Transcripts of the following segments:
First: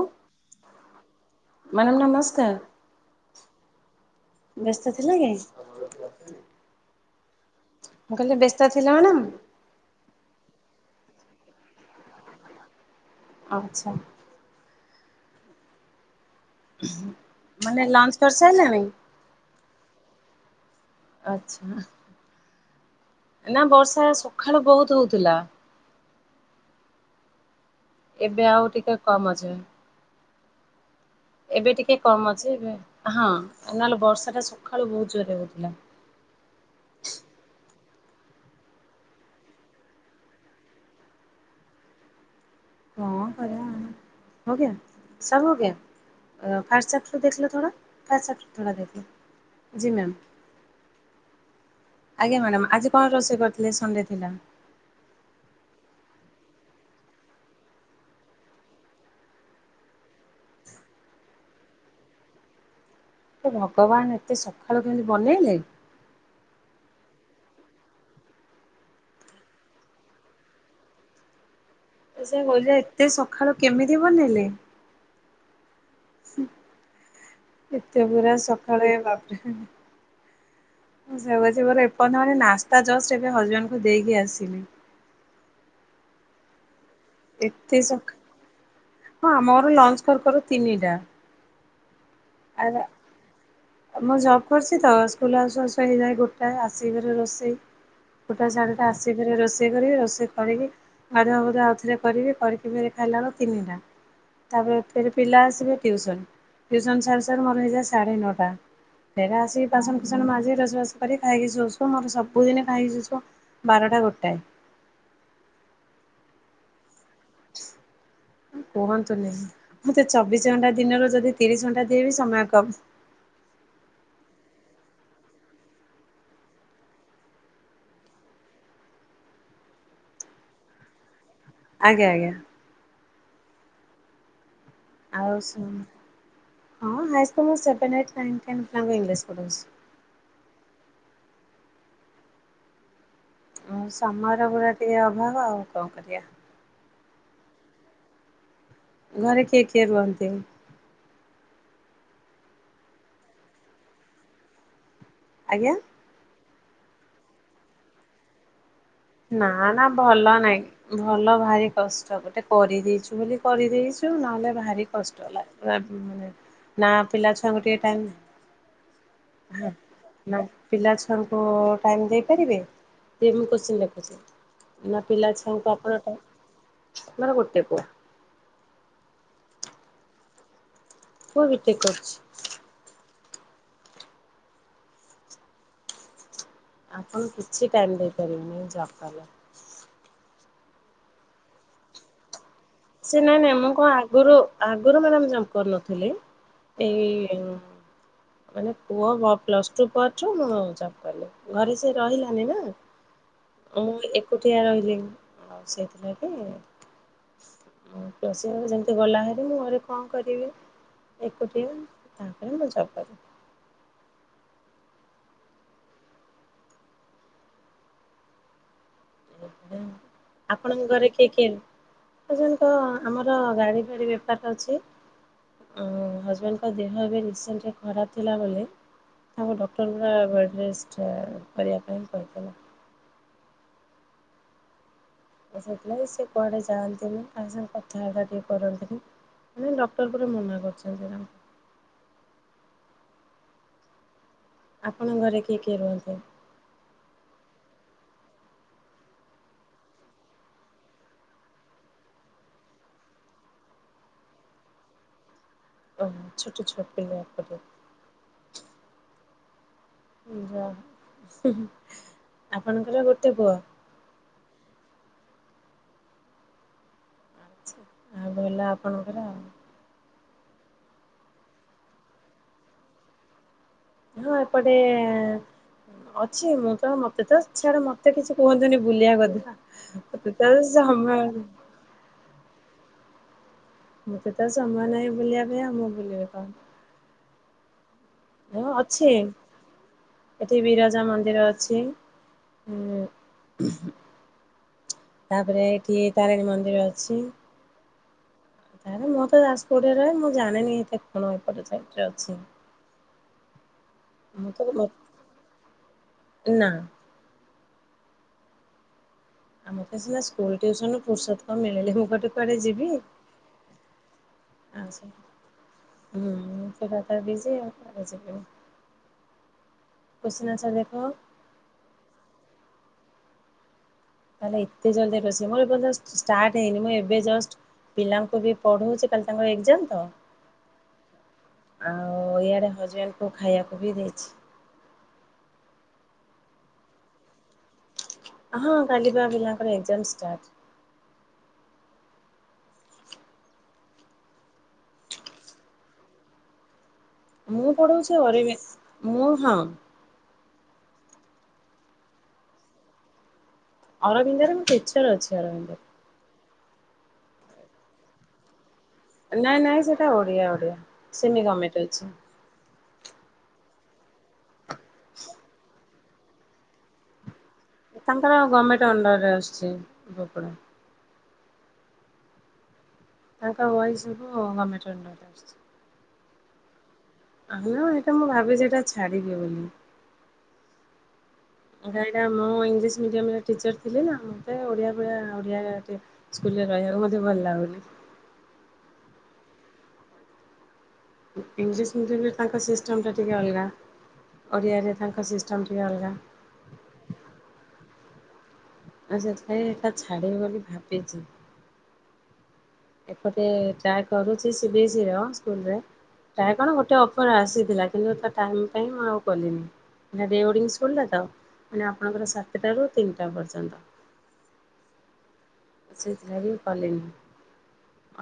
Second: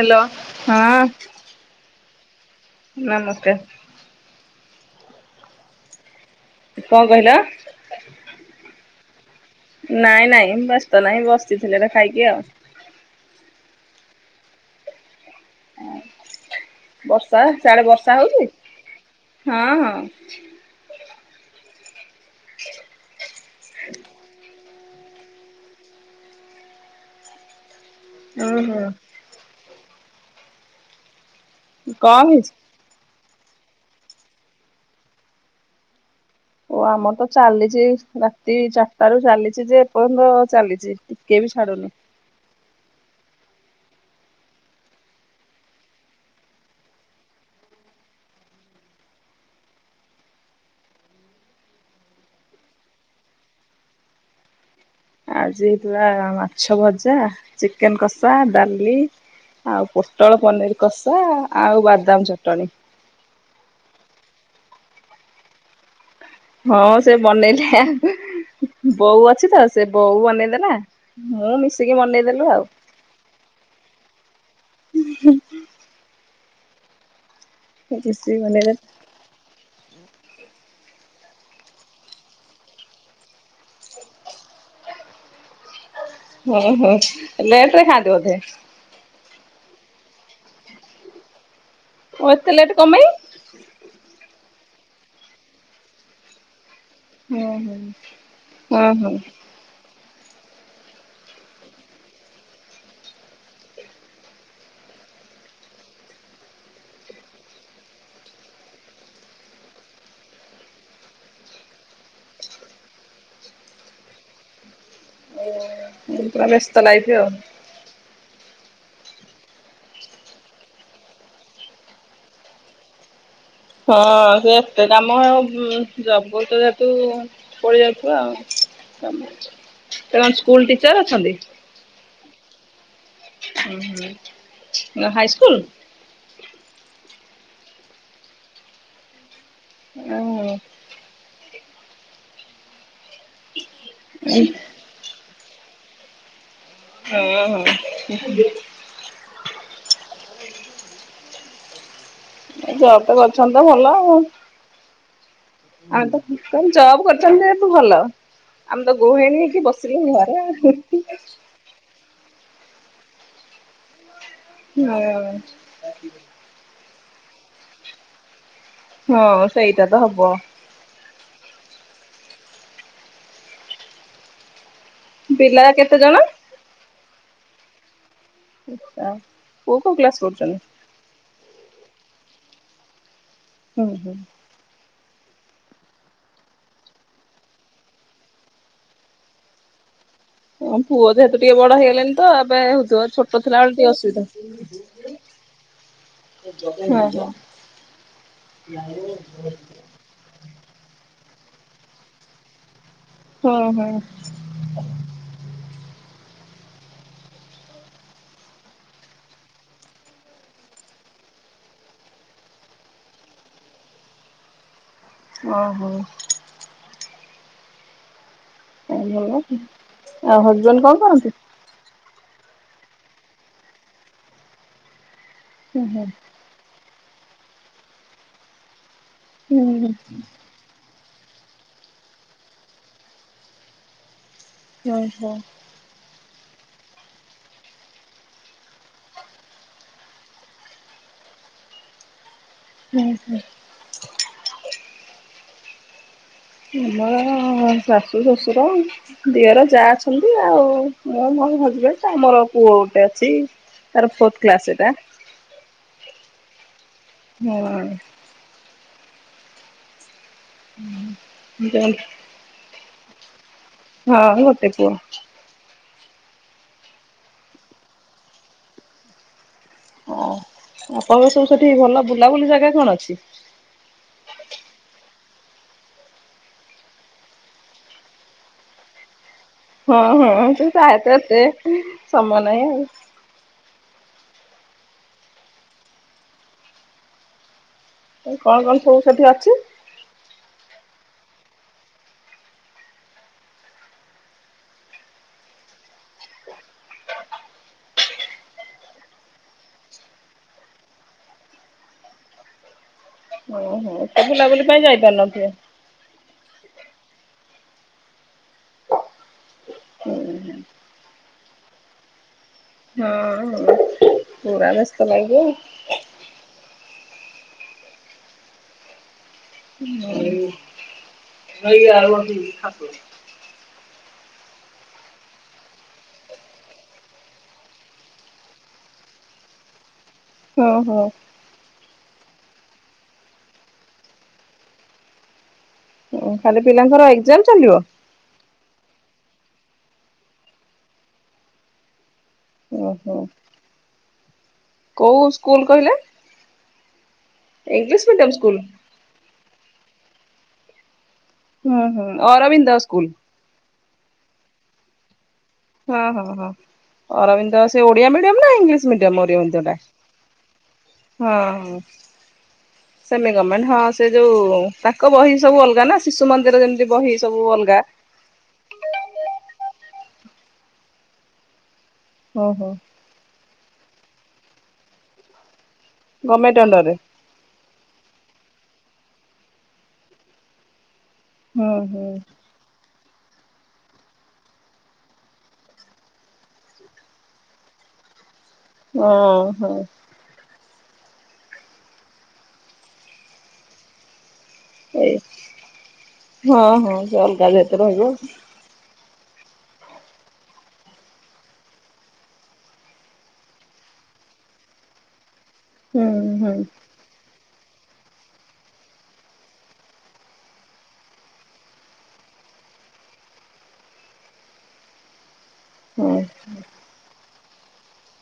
Hello ହଁ। Madam ନମସ୍କାର। ନମସ୍କାର। ବ୍ୟସ୍ତ ଥିଲ କି? କଣ କହିଲ? ମୁଁ କହିଲି ବ୍ୟସ୍ତ ଥିଲ ମ୍ୟାଡ଼ାମ? ନାଇଁ ନାଇଁ ବ୍ୟସ୍ତ ନାହିଁ ବସିଥିଲି ଏଇଠି ଖାଇକି ଆଉ। ଆଚ୍ଛା। ଅଁ ବର୍ଷା ମାନେ ସିଆଡ଼େ ବର୍ଷା ଲଞ୍ଚ ହଉଛି? କରିସାରିଲାଣି? ଆଚ୍ଛା। ନା ବର୍ଷା ସକାଳୁ ବହୁତ ହଉଥିଲା। [inaudible] ଏବେ ଆଉ ଓହୋ। ଟିକେ କମ୍ ଅଛି। ଏବେ ଟିକେ କଣ କମ ଅଛି ହେଇଛି? ଏବେ ହଁ ନହେଲେ ବର୍ଷା ଟା ସକାଳୁ ବହୁତ ଜୋରରେ ହଉଥିଲା। ଓ ଆମର ତ ଚାଲିଛି ରାତି ଚାରିଟା ରୁ ଚାଲିଛି ଯେ ଏପର୍ଯ୍ୟନ୍ତ ଚାଲିଛି। କେ ବି ଛାଡ଼ୁନି କଁଣ କରିବା ହୋ ଗୟା ସବ୍ ହୋ ଗୟା ଫାଷ୍ଟ୍ ଚାପ୍ଟର୍ ଦେଖ୍ ଲୋ ଥୋଡ଼ା। ଫାଷ୍ଟ୍ ଚାପ୍ଟର୍ ଥୋଡ଼ା ଦେଖ ଲୋ। ଜି ମ୍ୟାମ୍। ଆଜ୍ଞା ମ୍ୟାଡ଼ାାମ ଆଜି କଣ ରୋଷେଇ କରିଥିଲେ ସଣ୍ଡେ ଥିଲା। ଆଜି ହେଇଥିଲା ମାଛ ଭଜା ଚିକେନ କଷା ଡାଲି ଆଉ ପୋଟଳ ପନିର କଷା ଆଉ ବାଦାମ ଚଟଣି ଓ ଭଗବାନ ଏତେ ସକାଳୁ କେମତି ବନେଇଲେ। ହଁ ସେ ବନେଇଲି ଆଉ ବୋଉ ଅଛି ତ ସେ ବୋଉ ବନେଇଦେଲା ମୁଁ ମିଶିକି ବନେ ସେ କହୁଛି ପା ଏତେ ସକାଳୁ କେମିତି ବନେଇଲେ। ଏତେ ପୁରା ମିଶିକି ବନେଇଦେଲୁ ସକାଳେ ଏ ବାପରେ [unintelligible] ମୋର ଏପର୍ଯ୍ୟ ମାନେ ନାସ୍ତା ଜଷ୍ଟ ଏବେ ହଜବେଣ୍ଡକୁ ଦେଇକି ଆସିଲି। ହୁଁ ହୁଁ। ଲେଟ୍ ଏତେ ରେ ଖାଆନ୍ତି ସକା ବୋଧେ? ହଁ ଆମର ଲଞ୍ଚ କରୁ କରୁ ତିନିଟା ଓ ଏତେ ଆ ଲେଟ୍ କଣ ପାଇଁ? ମୁଁ ଜବ୍ କରୁଛି ତ ସ୍କୁଲ ଆସୁ ଆସୁ ହେଇଯାଏ ଗୋଟେ [unintelligible] ଆସକି ଫେରେ ହୁଁ ରୋଷେଇ ହୁଁ ଗୋଟାଏ [unintelligible] ଶଢୀ ହୁଁ ଟା ଆସିକି ହୁଁ ରୋଷେଇ କରି ରୋଷେଇ କରିକି ଗାଧୁଆ ଗଧୁଆ ଆଉଥରେ କରିବି କରିକି ଫେରେ ଖାଇଲା ବେଳକୁ ତିନିଟା ତାପରେ ଫେର୍ ପିଲା ଆସିବେ ଟିୟୁସନ ଟିୟୁସନ ସାରୁ ସାରୁ ମୋର ହେଇଯାଏ ସାଢେ ନଅଟା ଫେରେ ଆସିକି ବାସନ କୁସନ ମାଜି ରୋସୋବାସ କରିକି ଖାଇକି ଶୋଉ ଶୋଉ ମୋର ସବୁଦିନ ଖାଇକି ଶୋଉ ବାରଟା ଗୋଟାଏ [unintelligible] ପୁରା ବ୍ୟସ୍ତ ଲାଇଫ୍ ଆଉ କୁହନ୍ତୁନି ମୁଁ ତ ଚବିଶ ଘଣ୍ଟା ଦିନରୁ ଯଦି ତିରିଶ ଘଣ୍ଟା ଦେବି ସମୟ କମ୍ ହଁ ସେ ଏତେ କାମ ଜବ କରୁଛ ଯେହେତୁ ପ [unintelligible] ଯାଉଥିବା ଆଉ [unintelligible] ତା କଣ ସ୍କୁଲ ଟିଚର୍ ଅଛନ୍ତି? ଆଜ୍ଞା ଆଜ୍ଞା। ହୁଁ ହୁଁ। ଆଉ [unintelligible] ହଁ high school seven eight nine ten ପିଲାଙ୍କୁ ଇଂଲିଶ୍ ପଢ଼ଉଛି। [unintelligible] ହୁଁ ସମୟର ଗୁରା ଟିକେ ଅଭାବ ଆଉ କଣ କରିବା? ଓଁ ହୋ। ଘରେ କିଏ କିଏ ରୁହନ୍ତି? ଜବ୍ ରେ ଅଛନ୍ତି ତ ଭଲ ଆଉ ଆଜ୍ଞା? ଆଉ ତ କଣ ଜବ୍ କରିୁଛନ୍ତି ହେତୁ ଭଲ ଆମ ତ ଗୃହିଣୀ ନା ହେଇକି ନା ବସିଲୁ ଭଲ ଘରେ ନାହିଁ। ଆଉ ଭଲ ଭାରି କଷ୍ଟ ଗୋଟେ କରିଦେଇଛୁ ବୋଲି କରିଦେଇଛୁ ନହେଲେ ଭାରି କଷ୍ଟ ଲାଗେ ମାନେ ନା ପିଲା ଛୁଆଙ୍କୁ ଟିକେ ଟାଇମ୍ ହଁ ନା ସେଇଟା ତ ହବ ନା ପିଲା ଛୁଆଙ୍କୁ ଟାଇମ୍ ଦେଇପାରିବେ ଯ ମୁଁ କୋଶ୍ଚିନ୍ ଲେଖୁଛି ମା ପିଲା ଛୁଆ ତ କେତେ ଆପଣ ଜଣ? [unintelligible] ମୋର ଗୋଟେ ପୁଅ। [unintelligible] ଆଉ ପୁଅ କୋଉ କ୍ଲାସ କରୁଛନ୍ତି? ପୁଅ ବିଟେକ୍ କରଛି। ହୁଁ ହୁଁ। ଆପଣ କିଛି ଟାଇମ ଦେଇପାରିବେନି ଜବ୍ କଲେ। ହଁ ପୁଅ ଯେହେତୁ ଟିକେ ବଡ ହେଇଗଲେଣି ତ ଏବେ ଆଉ ସେ ନାଇଁ ନାଇଁ ମୁଁ କଣ ଆଗରୁ ଆଗରୁ ମ୍ୟାମ ଜବ୍ କରୁନଥିଲି। ହଁ। ଏଇ ମାନେ ପୁଅ ପ୍ଲସ ଟୁ ପ ଯୋଉ ଜବ୍ କଲେ ଘରେ ସେ ରହିଲାନି ନା ହଁ ହଁ ମୁଁ ଏକୁ ଟିଆ ରହିଲି ଆଉ ସେଇଥିଲାଗି। ପସ ଯେମିତି ଗଲା ହେରି ମୁଁ ଘରେ କଣ କରିବି? ଏକୁଟିଆ ତାପରେ ମୁଁ ଜବ୍ କରେ। ଓହୋ। ଭଲ ଆଉ ଆପଣଙ୍କ ହଜବେଣ୍ଡ କଣ ଘରେ କିଏ କରନ୍ତି? କିଏ? ହଜବେଣ୍ଡଙ୍କ ଆମର ଗାଡ଼ି ଫାଡ଼ି ବେପାର ଅଛି ହୁଁ ହୁଁ ହଜବେଣ୍ଡ ତା ଦେହ ଏବେ ରିସେଣ୍ଟରେ ଖରାପ ଥିଲା ବୋଲି ତାଙ୍କ ହୁଁ ହୁଁ ଡକ୍ଟର ରେଷ୍ଟ କରିବା ପାଇଁ କହିଥିଲା। ଓ ହୋ। ସେଇଥିଲାଗି ବି ସେ କୁଆଡେ ଯାଆନ୍ତିନି, ଆଉ ସାଙ୍ଗ କଥା ହେବା ବି କରନ୍ତିନି। ନାଇଁ ଡକ୍ଟର ପରା ମନା କରିଛନ୍ତି ଏଇନା। ହୁଁ ହୁଁ। ଆପଣଙ୍କ ଘରେ କିଏ କିଏ ରୁହନ୍ତି? ଆମର ଶାଶୁ, ଶ୍ୱଶୁର ଦିଅର ଯା ଅଛନ୍ତି, ଆଉ ମୁଁ ମୋ ହଜବେଣ୍ଡ ଆମର ପୁଅ ଗୋଟେ ଅଛି। ସାର୍ ଫୋଥ କ୍ଲାସ ଏଟା। ଓ ଛୋଟ ଛୁଆ। ପିଲା ବୋଧେ। ହଁ। ଯା ଉଁ ଆପଣଙ୍କର ଗୋଟେ ପୁଅ? ହଁ ଗୋଟେ ପୁଅ। ଆଉ ଭଲ ଆପଣଙ୍କର ଆଉ। ହଁ। ଆପଣଙ୍କର ସବୁ ସେଠି ଭଲ ବୁଲାବୁଲି ଜାଗା କଣ ଅଛି? ହଁ ଏପଟେ ଅଛି ମୁଁ ତ ମତେ ତ ସିଆଡେ ମତେ କିଛି କୁହନ୍ତିନି ବୁଲିବା କଥା। ହଁ ମତେ ହଁ ତ ସମୟ ତାହାର ଏତେ ସମୟ ନାହିଁ। ମୋତେ ତ ସମୟ ନାହିଁ ବୁଲିବା ପାଇଁ ଆଉ ମୁଁ ବୁଲିବି କଣ? କଣ ହଁ କଣ ସବୁ ଅଛି ସେଠି ଅଛି? ଏଠି ବିରଜା ମନ୍ଦିର ଅଛି, ଉ ତାପରେ ଏଠି ତାରିଣୀ ମନ୍ଦିର ଅଛି। ତାହେଲେ ମୁଁ ତ ଜାଜପୋଟରେ ରହ ମୁଁ ଜାଣିନି ଏତେ କଣ ଏପଟେ ସାଇଟରେ ଅଛି? ହଁ। ମତେ ନା। ଆମର ତ ହୁଁ ସିନା ସ୍କୁଲ ଟିଉସନ ରୁ ପୁର୍ଷତ ମିଳିଲେ ମୁଁ କୁଆଡେ ଯି ହଁ ହଁ ପୁରା ଆଉ ସେ ବେସ୍ତ ଲାଗେ। ହୁଁ ସେଟା ତ ଲାଗିଛି କୁଆଡେ ଯିବି? ଆନ୍ସର ଦେଖ [unintelligible] ହେଲେ ଏତେ ଜଲଦି ରୋଷେଇ ମୋର ଏ ଷ୍ଟାଟ ହେଇନି ମୁଁ ଏବେ ଜଷ୍ଟ ପିଲାଙ୍କୁ ବି ପଢଉଛି କାଲି ତାଙ୍କର ଏଜାମ ତ। ହଁ ହଁ। ଆଉ ଇଆଡେ ହଜବେଣ୍ଡ କୁ ଖାଇବାକୁ ଦେଇଛି। ଓ କାଲି ପିଲାଙ୍କର ଏକଜାମ ଚାଲିବ? ହଁ କାଲି ପା ପିଲାଙ୍କର ଏକଜମ୍ ଷ୍ଟାର୍ଟ। ଉଁ ହୁଁ। କୋଉ ସ୍କୁଲ କହିଲେ? ମୁଁ ଇଂଲିଶ ପଢଉଛି ମିଡିୟମ ସ୍କୁଲ ଅରବିନ୍ଦ ମୁଁ ହଁ। ହୁଁ ହୁଁ ଅରବିନ୍ଦ ସ୍କୁଲ? ଅରବିନ୍ଦରେ ମୁଁ ଟିଚର ଅଛି ଅରବିନ୍ଦରେ। ହଁ ହଁ ହଁ ଅରବିନ୍ଦ ସେ ଓଡ଼ିଆ ମିଡିୟମ ନା ଇଂଲିସି ମିଡ଼ିଅମ ନାଇଁ ଅରବିନ୍ଦ ଟା ନାଇଁ ସେଟା ଓଡିଆ ଓଡିଆ ହ ସେମି ହଁ। ଗମେଣ୍ଟ ଅଛି ସେମି ଗମେଣ୍ଟ ହଁ ସେ ଯୋଉ ତାଙ୍କ ବହି ସବୁ ଅଲଗା ଶିଶୁ ମନ୍ଦିର ଯେମତି ବହି ସବୁ ଅଲଗା ତାଙ୍କର ଗମେଣ୍ଟ ଅଣ୍ଡରରେ ଆସୁଚି ଉପକୁ ଓହୋ। ତାଙ୍କ ବହି ସବୁ ଗମେଣ୍ଟ ଅଣ୍ଡରେ ଅସୁଚି। ଗମେଣ୍ଟ ଅଣ୍ଡର ଆହାଲୋ ଏଇଟା ମୁଁ ଭାବିଚି ଏଟା ଛାଡ଼ିବି ବୋଲି। ହୁଁ ଏଟା ହୁଁ ଏଟା ମୁଁ ଇଞ୍ଚ ମିଡ଼ିୟମରେ ଟିଚର ଥିଲେ ନା ମତେ ଏ ଓଡ଼ିଆ ଫୋଡ଼ିଆ ଓଡ଼ିଆ ଏତେ ସ୍କୁଲରେ ରହିବାକୁ ମତେ ଭଲ ଲାଗୁନି। ଓହୋ। ଇଂଲିସ ମିଡିୟମରେ ତାଙ୍କ ସିଷ୍ଟମ ଟା ଟିକେ ଅଲଗା। ଓଡ଼ିଆ ରେ ଏଇ ତାଙ୍କ ସିଷ୍ଟମ ଟିକେ ଅଲଗା। ହଁ ହଁ ଯେ ଅଲଗା ଯେତେ ରହିବ ଆଛା ଛାଏ ଏଟା ଛାଡ଼ିବି ବୋଲି ଭାବିଛି। ଏପଟେ ଚାହା କରୁଛି ସିଭିସିଅ ସ୍କୁଲରେ ହୁଁ ହୁଁ ତାହା କଣ ଗୋଟେ [unintelligible] ଆସିଥିଲା କିନ୍ତୁ ତା ଟାଇମ୍ ପାଇଁ ମୁଁ ଆଉ କଲିନି। ରିଓଡ଼ିଙ୍ଗ ସ୍କୁଲଟା ତ ମାନେ ଆପଣଙ୍କର ସାତଟାରୁ ତିନିଟା ପର୍ଯ୍ୟନ୍ତ ହଁ ସେଇଥିଲାଗି ମୁଁ କଲିନି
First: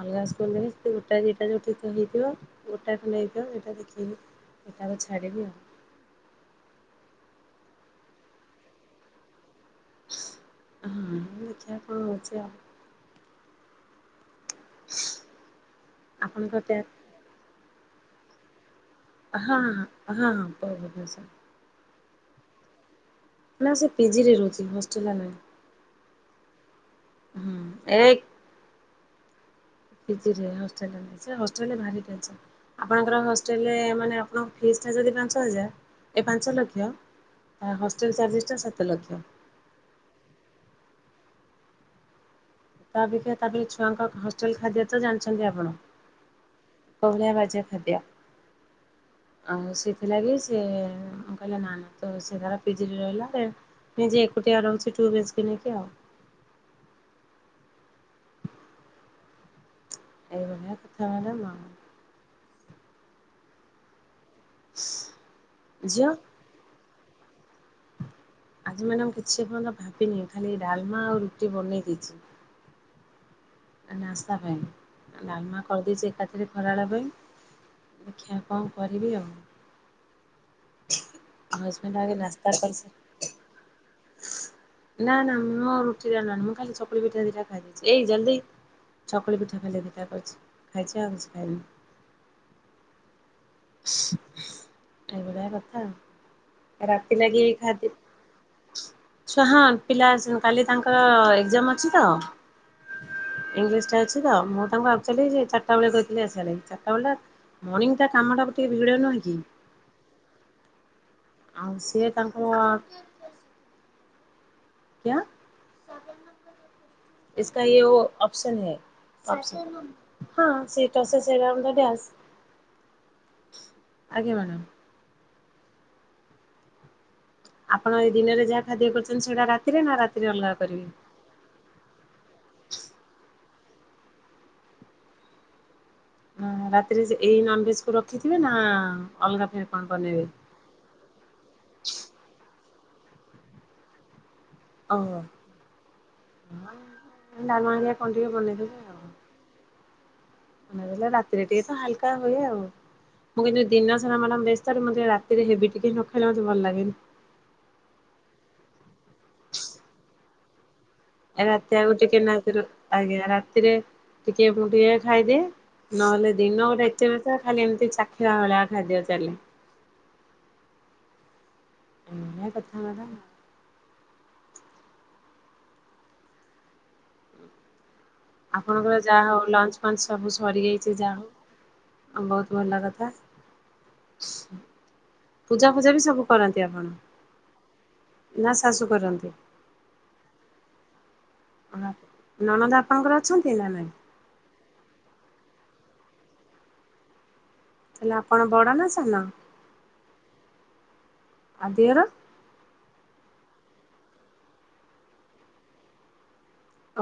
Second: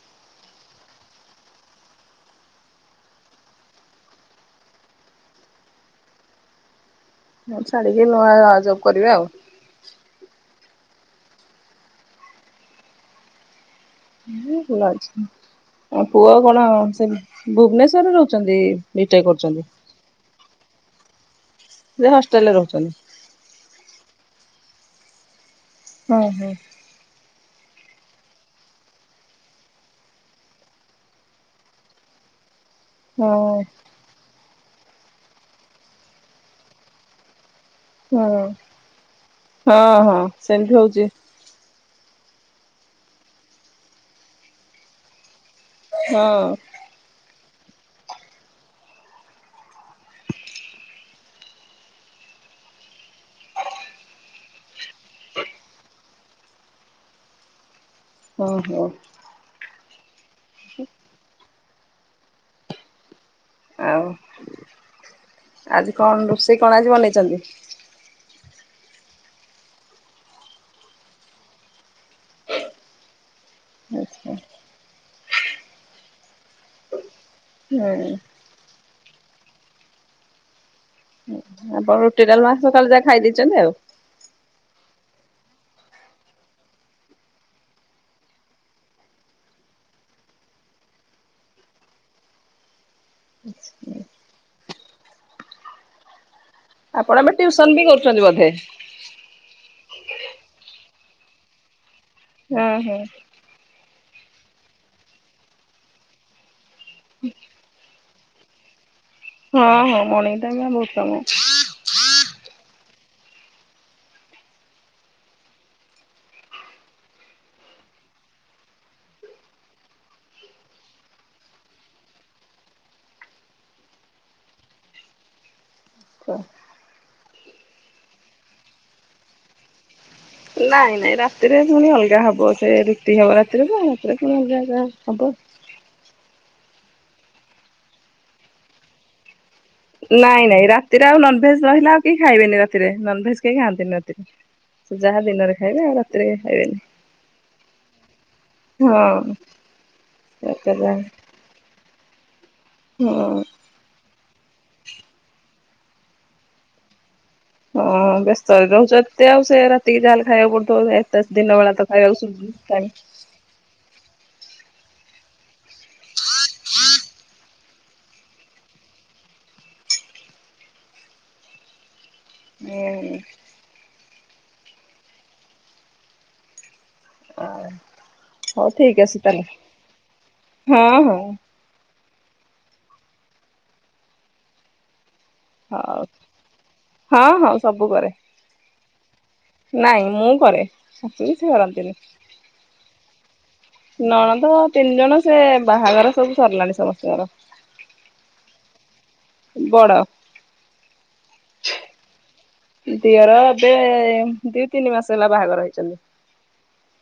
ଅଲଗା ସ୍କୁଲରେ ସେନ୍ତି ଗୋଟାଏ ଦିଇଟା ଯେଉଁଠି ହେଇଥିବ ଗୋଟାକୁୁ ନେଇଥିବ ହେଇଟାକୁ ଦେଖେଇକି ଏଇଟାକୁ ଛାଡିବି ଆଉ। ହେରା କୁ ଛାଡିକି ନୂଆ ଜବ କରିବେ ଆଉ। ହଁ ଦେଖିଆ କଣ ହୋଉଚି ଆଉ ହଁ ଭଲ ଅଛି ଅ ପୁଅ ଆପଣଙ୍କ କଣ ଟ୍ୟାପ ସେ ଭୁବନେଶ୍ୱରରେ ରହୁଛନ୍ତି ବିଟେକ୍ କରୁଛନ୍ତି। ଆହାଁ ଆହାଁ ଭୁବନେଶ୍ବର ସେ ହଷ୍ଟେଲରେ ରହୁଚନ୍ତି। ନା ସେ ପିଜିରେ ରହୁଚି ହଷ୍ଟେଲରେ ନା ଓହୋ। ହୁଁ ଏ ପିଜିରେ ହଷ୍ଟେଲରେ ସେ ହଷ୍ଟେଲରେ ଭାରି ଟେନ୍ସନ। ଆପଣଙ୍କର ହଁ ହଷ୍ଟେଲରେ ମାନେ ଆପଣଙ୍କ ଫିସ ଟା ଯଦି ପାଞ୍ଚ ହଜାର ଏ ପାଞ୍ଚ ଲକ୍ଷ ଆ ହଷ୍ଟେଲ ହଁ ଚାର୍ଜେସ ଟା ସାତଲକ୍ଷ। ହଁ ହଁ ସେମତି ହଉଚି। ତା ଅପେକ୍ଷା ତାପରେ ଛୁଆଙ୍କ ହଷ୍ଟେଲ ଖାଦ୍ୟ ତ ଜାଣିଛନ୍ତି ଆପଣ। ହଁ। କୌଭଳିଆ ବାଯ୍ୟ ଖାଦ୍ୟ ଆଉ ସେଥିଲାଗି ସେ କହିଲା ନା ନା ତ ସେତାରା ପିଜିଡ଼ି ରହିଲା ଦେନ ନିଜେ ଏକୁଟିଆ ରୋହୁଚି ଠୁବିସ୍କ ନେଇକି ଆଉ। ଓହୋ। ଏଇ ଭଳିଆ କଥା ମାନେ ମ ଆଉ ଆଜି ଝିଅ କଣ ରୋଷେଇ କଣ ଆଜି ନେଇଚନ୍ତି? ଆଜି ମ୍ୟାଡ଼ାମ କିଛି ଏପର୍ଯ୍ୟନ୍ତ ଭାବିନି ଖାଲି ଡାଲମା ଆଉ ରୁଟି ବନେଇ ଦେଇଚି। ଆ ଆଚ୍ଛା ନାସ୍ତା ପାଇଁ ଆ ଡ଼ାଲମା କରଦେଇଚି ଏକାଥରେ ଖରାବେଳେ ପାଇଁ। [unintelligible] ଙ୍କ କରିବି ଆଉ ଆପଣ ହଜବେଣ୍ଡ ଆଗେ ରୁଟି ନାସ୍ତା ଡ଼ାଲମା ସକାଳେ କରିସାରି ଯାହା ଖାଇ ଦେଇଚନ୍ତି ଆଉ। ନା ନା ମୋ ରୁଟି ଡ଼ାଲମା ମୁଁ ଖାଲି ସପୁରୀ ପିଠା ଦିଟା ଖାଇଦେଇଚି ଏ ଜଲଦି ଚକୁଳି ପିଠା ଖାଲି ଦିଇଟା କରିଛି ଖାଇଛି ଆଉ କିଛି ଖାଇନି। ଏଇ ଭଳିଆ କଥା ଆଉ। ରାତି ଆପଣ ଏବେ ଲାଗି ଟିଉସନ ବି ଖାଦ୍ୟ କରୁଛନ୍ତି ବୋଧେ? ଛୁଆ ହଁ ପିଲା କାଲି ତାଙ୍କର ଏକ୍ଜାମ ଅଛି ତ ହଁ ହଁ ଇଂଲିଶ ଟା ତ ମୁଁ ତାଙ୍କୁ ଆକଚୁଆଲି ଚାରିଟା ବେଳେ କହିଥିଲି ଆସିବାଲାଗି ଚାରିଟା ବେଳଟା ମର୍ନିଙ୍ଗ କାମଟାକୁ ଟିକେ ଭିଡ଼ ନୁହେଁ କି। ହଁ ହଁ ମର୍ନିଙ୍ଗ ଟାଇମ ରେ ବହୁତ କାମ। ଆଉ ସିଏ ତାଙ୍କର କ୍ୟା ଇସକା ଏ ଓ ଅପ୍ସନ୍ ହୈ, ଅପ୍ସନ୍। ହଁ ସେଇଟା ସେ [unintelligible] ଡ୍ୟାସ୍ [inaudible] ଆଜ୍ଞା ମ୍ୟାଡ଼ମ୍। ଆପଣ ଏଇ ଦିନରେ ଯାହା ଖାଦ୍ୟ କରୁଛନ୍ତି ସେଇଟା ରାତିରେ ନା ରା ନାଇଁ ନାଇଁ ରା ରାତିରେ ପୁଣି ଅଲଗା ହବ ସେ ରୁଟି ହବ ରାତିରେ ରାତିରେ ପୁଣି ଅଲଗା ଅଲଗା ହବ। ରାତିରେ ଏଇ ନନଭେଜ କୁ ରଖିଥିବେ ନା ଅଲଗା ଫେରେ କଣ ବନେଇବେ? ନାଇଁ ନାଇଁ ରାତିରେ ଆଉ ନନଭେଜ ରହିଲା ଆଉ କେହି ଖାଇବେନି ରାତିରେ ନନଭେଜ କେହି ଖାଆନ୍ତିନି ରାତିରେ। ସେ ଓହୋ ଯାହା ଦିନରେ ଖାଇବେ ଆଉ ରାତିରେ ଡାଲମା ହେରିକା କଣ ଟିକେ ଖାଇବେନି ହଁ। ରାତିରେ ଯାହା [unintelligible] ଲେ ରାତିରେ ଟିକେ ତ ହାଲକା ହୁଏ ଆଉ। ହଁ। ମୁଁ କିନ୍ତୁ ଦିନ ସାରା ମ୍ୟାଡ଼ାମ ବ୍ୟସ୍ତରେ ମତେ ରାତିରେ ହେବିି ଟିକେ ନ ଖାଇଲେ ମତେ ଭଲ ଲାଗେନି। ହଁ ବ୍ୟସ୍ତରେ ରହୁଛ ଏତେ ଆଉ ସେ ରାତିକି ଯାହେଲେ ଖାଇବାକୁ ପଡୁଥିବ। ଏତେ ଦିନ ବେଳା ରାତି ତ ଆଗ ଖାଇବାକୁ ଟିକେ ସୁଝୁନି ନାଗୁରୁ ଟାଇମ୍ ଆଜ୍ଞା ରାତିରେ ଟିକେ ମୁଁ ଟିକେ ଖାଇଦିଏ ନହେଲେ ଦିନ ଗୋଟେ ଏତେ [unintelligible] ଖାଲି ଏମିତି ଚାଖିଆ ଭଳିଆ ଖାଦ୍ୟ ଚାଲେ। ମୋ କଥା ହୁଁ ମ୍ୟାଡ଼ାମ ହଉ ଠିକ ଆପଣଙ୍କର ଅଛି ଯାହା ହଉ ତାହେଲେ ଲଞ୍ଚ ଫଞ୍ଚ ସବୁ ହଁ ସରିଯାଇଛି ହଁ ଯାହା ହଉ। ବହୁତ ଭଲ କଥା। ପୂଜା ଫୂଜା ବି ହଉ ସବୁ କରନ୍ତି ଆପଣ ହଁ ହଁ ସବୁ କରେ ନା ଶାଶୁ କରନ୍ତି? ନାଇଁ ମୁଁ କରେ ଶାଶୁ କିଛି କରନ୍ତିନି। ନଣନ୍ଦ ଆପଣଙ୍କର ଅଛନ୍ତି ନା ନାହିଁ? ନଣନ୍ଦ ତିନି ଜଣ ସେ ବାହାଘର ସବୁ ସରିଲାଣି ସମସ୍ତଙ୍କର। ତାହାଲେ ଆପଣ ବଡ ନା ସାନ ବଡ ଆଉ ଦିଅର? ଦିଅର ଏବେ ଦି ତିନି ମାସ ହେଲା ବାହାଘର ହେଇଛନ୍ତି।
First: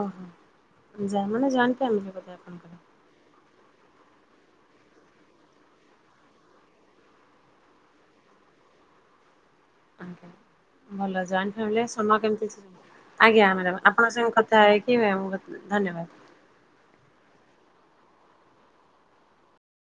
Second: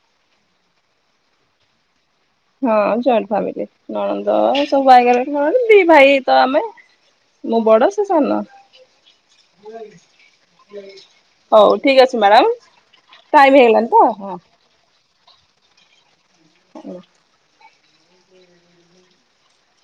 ଓହୋ ଯା ମାନେ ଜଏଣ୍ଟ ଫ୍ୟାମିଲୀ ବୋଧେ ଆପଣ ହଁ ଜଏଣ୍ଟ ଫ୍ୟାମିଲି। ନଣନ୍ଦ ସବୁ ବାହା ହେଇ ଗଲେଣି ନଣନ୍ଦ ଦି ଭାଇ ତ ଆମେ। ମୁଁ ବଡ ସେ ସାନ। ଆଜ୍ଞା ଭଲ ଜଏଣ୍ଟ ହଉ ଫ୍ୟାମିଲି ରେ ଠିକ ସମ୍ ଅଛି କେମିତି ମ୍ୟାଡାମ [unintelligible] ଆଜ୍ଞା ଟାଇମ ମ୍ୟାଡାମ ହେଇଗଲାଣି ତ ଆପଣଙ୍କ ହଁ। ସାଙ୍ଗେ କଥା ହେଇକି ମ୍ୟାମ ବହୁତ୍ ଧନ୍ୟବାଦ। ହୁଁ।